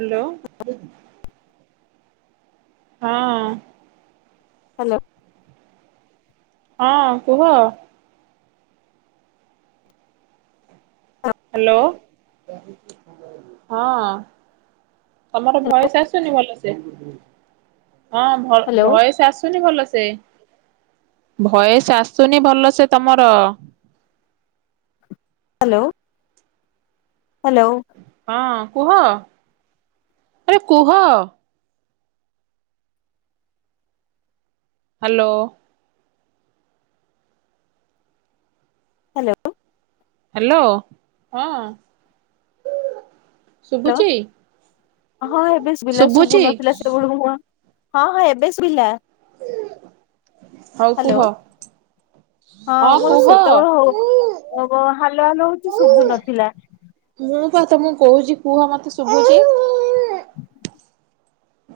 Hello. ହଁ hello ହଁ କୁହ। ହାଲୋ ହଁ। ତମର ଭଏସ୍ ଆସୁନି ଭଲସେ। ହଁ ଭ ହ୍ୟାଲୋ। ଭଏସ୍ ଆସୁନି ଭଲ ସେ। ଭଏସେ ଆସୁନି ଭଲ ସେ ତମର। ହାଲୋ। ହାଲୋ। ହଁ କୁହ ଆରେ କୁହ। ହାଲୋ। ହାଲୋ। ହାଲୋ ହଁ। ହାଲୋ ଶୁଭୁଛି? ହଁ ଏବେ ଶୁଭୁଲା ଶୁଭୁଛି ଶୁଭୁନଥିଲା ସେଳକୁ ହଁ ହଁ। ହଁ ହଁ ଏବେ ଶୁଇିଲା। ହଉ କୁହ? ହଁ ମୋର କୁହ? ସେତେବେଳେ ହଉ ହାଲୋ ହାଲୋ ହଉଛି ଶୁଭୁ ନଥିଲା। ମୁଁ ପା ତମୁକୁ କହୁଚି କୁହ ମତେ ଶୁଭୁଚି।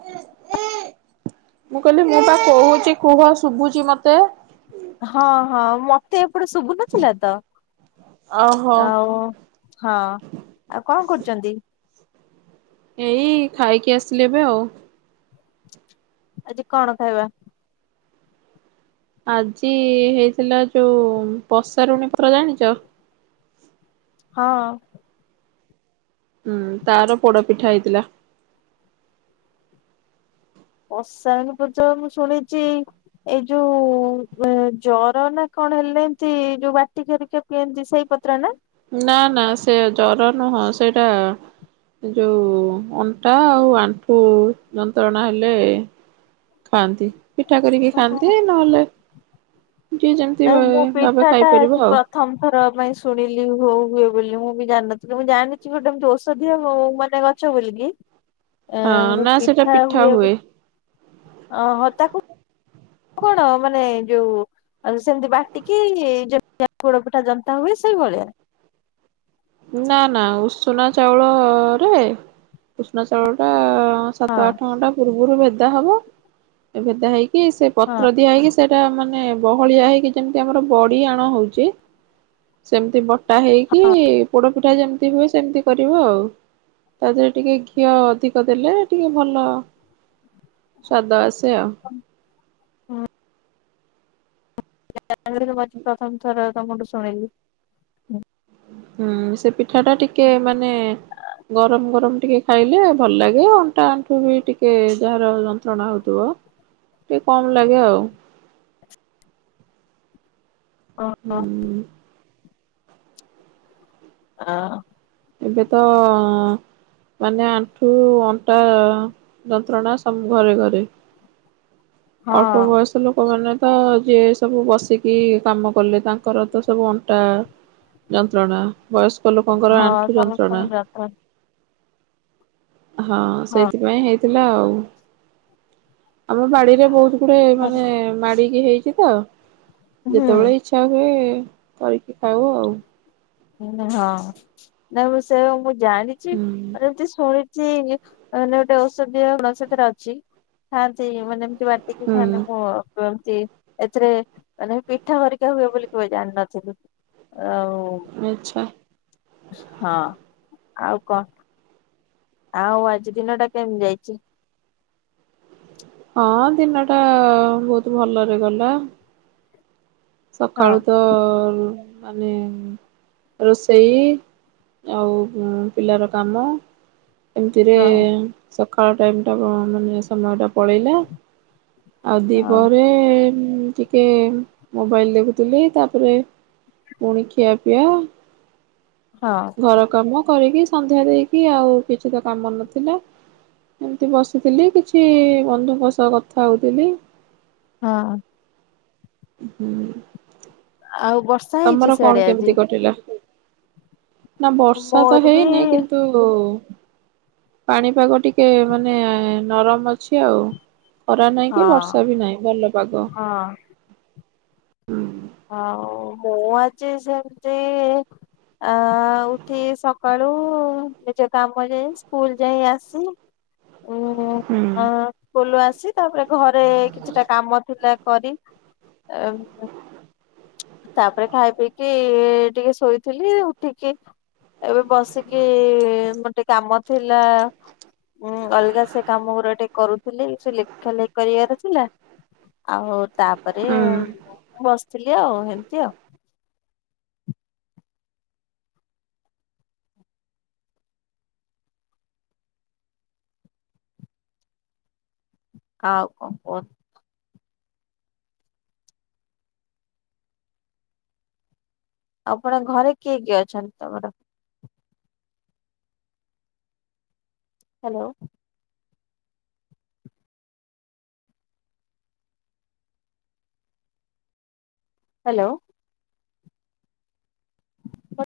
ମୁଁ କହିଲି ମୁଁ ପା କହୁଚି କୁହ ଶୁବୁଚି ମତେ। ହଁ ହଁ ମତେ ଏପଟେ ଶୁଭୁନଥିଲା ତ ଓହୋ ଆଉ ହଁ ଆଉ କଣ କରୁଚନ୍ତି? ଏଇ ଖାଇକି ଆସିଲି ଏବେଆଉ। ଆଜି କଣ ଖାଇବା? ଆଜି ହେଇଥିଲା ଯୋଉ ପସାରୁଣୀ ପ-ର ଜାଣିଚ? ହଁ। ହୁଁ ତାର ପୋଡପିଠା ହେଇଥିଲା। ପସାରୁଣୀ ପତ୍ର ମୁଁ ଶୁଣିଚି ଏଇ ଯୋଉ ଏଁ ଜର ନା କଣ ହେଲେ ଏମତି ଯୋଉ ବାଟିକି ହେରିକା ପିଅନ୍ତି ସେଇ ପତ୍ର ନା? ନା ନା ସେ ଜର ନୁହଁ ସେଇଟା ଯୋଉ ଅଣ୍ଟା ଆଉ ଆଣ୍ଠୁ ଯନ୍ତ୍ରଣା ହେଲେ ଖାଆନ୍ତି ପିଠା କରିକି ଓହୋ ଖାଆନ୍ତି ନହେଲେ ଯିଏ ଯେମିତି ନାଇଁ ମୁଁ ପିଠା ବ-ଭାବେ ଟା ଆଜି ଖାଇପାରିବ ଆଉ। ପ୍ରଥମ ଥର ପାଇଁ ଶୁଣିଲି ହଉ ହୁଏ ବୋଲି ମୁଁ ବି ଜାଣିନଥିଲି ମୁଁ ଜାଣିଚି ଗୋଟେ ଏମିତି ଔଷଧୀୟ ହଉ ମାନେ ଚ ବୋଲିକି। ହଁ ଏଁ ନା ସେଇଟା ପିଠା ହୁଏ ଅହ ତାକ କଣ ମାନେ ଯୋଉ ଆଉ ସେମିତି ବାଟିକି ଯେମିତିଆ ପୋଡପିଠା ଜନ୍ତା ହୁଏ ସେଇଭଳିଆ? ନା ନା ଉଷୁନା ଚାଉଳରେ ଉଷୁନା ଚାଉଳ ଟା ସାତ ହଁ ଆଠ ଘଣ୍ଟା ପୂର୍ବରୁ ଭେଦାହବ ଏ ଭେଦା ହେଇକି ସେ ହଁ। ପତ୍ର ଦିଆ ହେଇକି ସେ ଟା ମାନେ ବହଳିଆ ହେଇକି ଯେମିତି ଆମର ବଡି ଆଣ ହଉଚି ସେମତି ବ ଟା ହେଇକି ପୋଡ ପିଠା ଯେମିତି ହୁଏ ସେମିତି କରିବ ଆଉ। ତା ଦେହରେ ଟିକେ ଘିଅ ଅଧିକ ଦେଲେ ଟିକେ ଭଲ ସ୍ୱାଦ ଆସେ ଆଉ। ହୁଁ [inaudible] ପ୍ରଥମ ଥର ତମଠୁ ଶୁଣିଲି। ହୁଁ ସେ ପିଠାଟା ଟିକେ ମାନେ ଗରମ୍ ଗରମ୍ ଟିକେ ଖାଇଲେ ଭଲ ଲାଗେ ଅଣ୍ଟା ଆଣ୍ଠୁ ବି ଟିକେ ଯାହାର ଯନ୍ତ୍ରଣା ହଉଥିବ ଟିକେ କମ୍ ଲାଗେ ଆଉ। ଅ ହୁଁ। ଆଉ ଏବେ ତ ମାନେ ଆଣ୍ଠୁ ଅଣ୍ଟା ଯନ୍ତ୍ରଣା ସବ ଘରେ ଘରେ। [inaudible] ଅଳ୍ପ ବୟସ୍ ସ ଲୋକମାନେ ତ ଯିଏ ସବୁ ବସିକି କାମ କଲେ ତାଙ୍କର ତ ସବୁ ଅଣ୍ଟା ଯନ୍ତ୍ରଣା। ବୟସ୍କ ଲୋକଙ୍କର ହଁ ଆଣ୍ଠୁ ଯନ୍ତ୍ରଣା ସମସ୍ତଙ୍କ ଯାତ୍ରା ହଁ ସେଇଥିପାଇଁ ହେଇଥିଲା ଆଉ। ଆମ ବାଡିରେ ବହୁତ୍ ଗୁଡେ ମାନେ ହଁ ମାଡିକି ହେଇଚି ତ। ହୁଁ ଯେତବେଳେ ଇଚ୍ଛା ହୁଏ କରିକି ଖାଉ ଆଉ। ଉଁ ହଁ ନା ମୁଁ ସେଇଆ ମୁଁ ଜାଣିଚି। ହୁଁ ମାନେ ଏମିତି ଶୁଣିଚି ମାନେ ଗୋଟେ ଔଷଧୀୟ ଗୁଣ ସେଥେରେ ଅଛି। ଖାଆନ୍ତି ମାନେ ଏମିତି ବାଟିକି ଖାଆନ୍ତି ହୁଁ ମୋ [unintelligible] ଏମତି ଏଥିରେ ମାନେ ପିଠା ହରିକା ହୁଏ ବୋଲି କେବେ ଜାଣିନଥିଲି। ଆଉ ଆଚ୍ଛା। ହଁ ଆଉ କଣ? ଆଉ ଆଜି ଦିନ ଟା କେମ୍ ଯାଇଚି? ହଁ ଦିନ ଟା ବହୁତ ଭଲରେ ଗଲା। ହଁ ସକାଳୁ ତ ଉଁ ମାନେ ଉଁ ରୋଷେଇ ଆଉ ଉଁ ପିଲାର କାମ। ଏମିତିରେ ହଁ ସଖାଳ ଟାଇମ ଟା ଅ ମାନେ ସମୟଟା ପଳେଇଲା। ଆଉ ହଁ ଦ୍ବିପ୍ରହରେ ଉଁ ଟିକେ ଉଁ ମୋବାଇଲ ଦେଖୁଥିଲି ତାପରେ ପୁଣି ଖିଆ ପିଆ। ହଁ ଘର କାମ କରିକି ସନ୍ଧ୍ୟା ଦେଇକି ଆଉ କିଛି ତ କାମ ନଥିଲା। ଏମିତି ବସିଥିଲି କିଛି ବନ୍ଧୁଙ୍କ ସହ କଥା ହଉଥିଲି। ହଁ। ହୁଁ। ଆଉ ବର୍ଷା ତମର ହେଇଚି କଣ ସିଆଡେ ଆଜି? କେମିତି ନା ବର୍ଷା ତ ମୋର ବି ହେଇନି କିନ୍ତୁ ଓ ପାଣି ପାଗ ଟିକେ ମାନେ ନରମ ଅଛି ଆଉ। ଖରା ନାଇଁ ହଁ କି ବର୍ଷା ବି ନାଇଁ ଭଲ ପାଗ। ହଁ ହଉ ମୁଁ ଆଜି ସେମତି ଆ ଉଠି ସକାଳୁ ନିଜ କାମ ଯାଇ ସ୍କୁଲ ଯାଇ ଆସି ଉଁ ହୁଁ ଅଁ ସ୍କୁଲ ରୁ ଆସି ତାପରେ ଘରେ କିଛି ଟା କାମ ଥିଲା କରି ତା ଉଁ ତାପରେ ଖାଇ ପିଇକି ଟିକେ ଶୋଇଥିଲି ଉଠିକି ଏବେ ବସିକି ଗୋଟେ କାମ ଥିଲା ଉଁ ଅଲଗା ସେ କାମ ଗୁରା ଟିକେ କରୁଥିଲି ସେ ଲେଖା ଲେଖି କରିଆର ଥିଲା। ଆଉ ତାପରେ ମୁଁ ହୁଁ। ମୁଁ ବସଥିଲି ଆଉ ଏମତି ଆଉ। ଆଉ କଣ କୁହ। ଆପଣଙ୍କ ଘରେ କିଏ କିଏ ଅଛନ୍ତି ତମର? ହ୍ୟାଲୋ। ହ୍ୟାଲୋ। ପ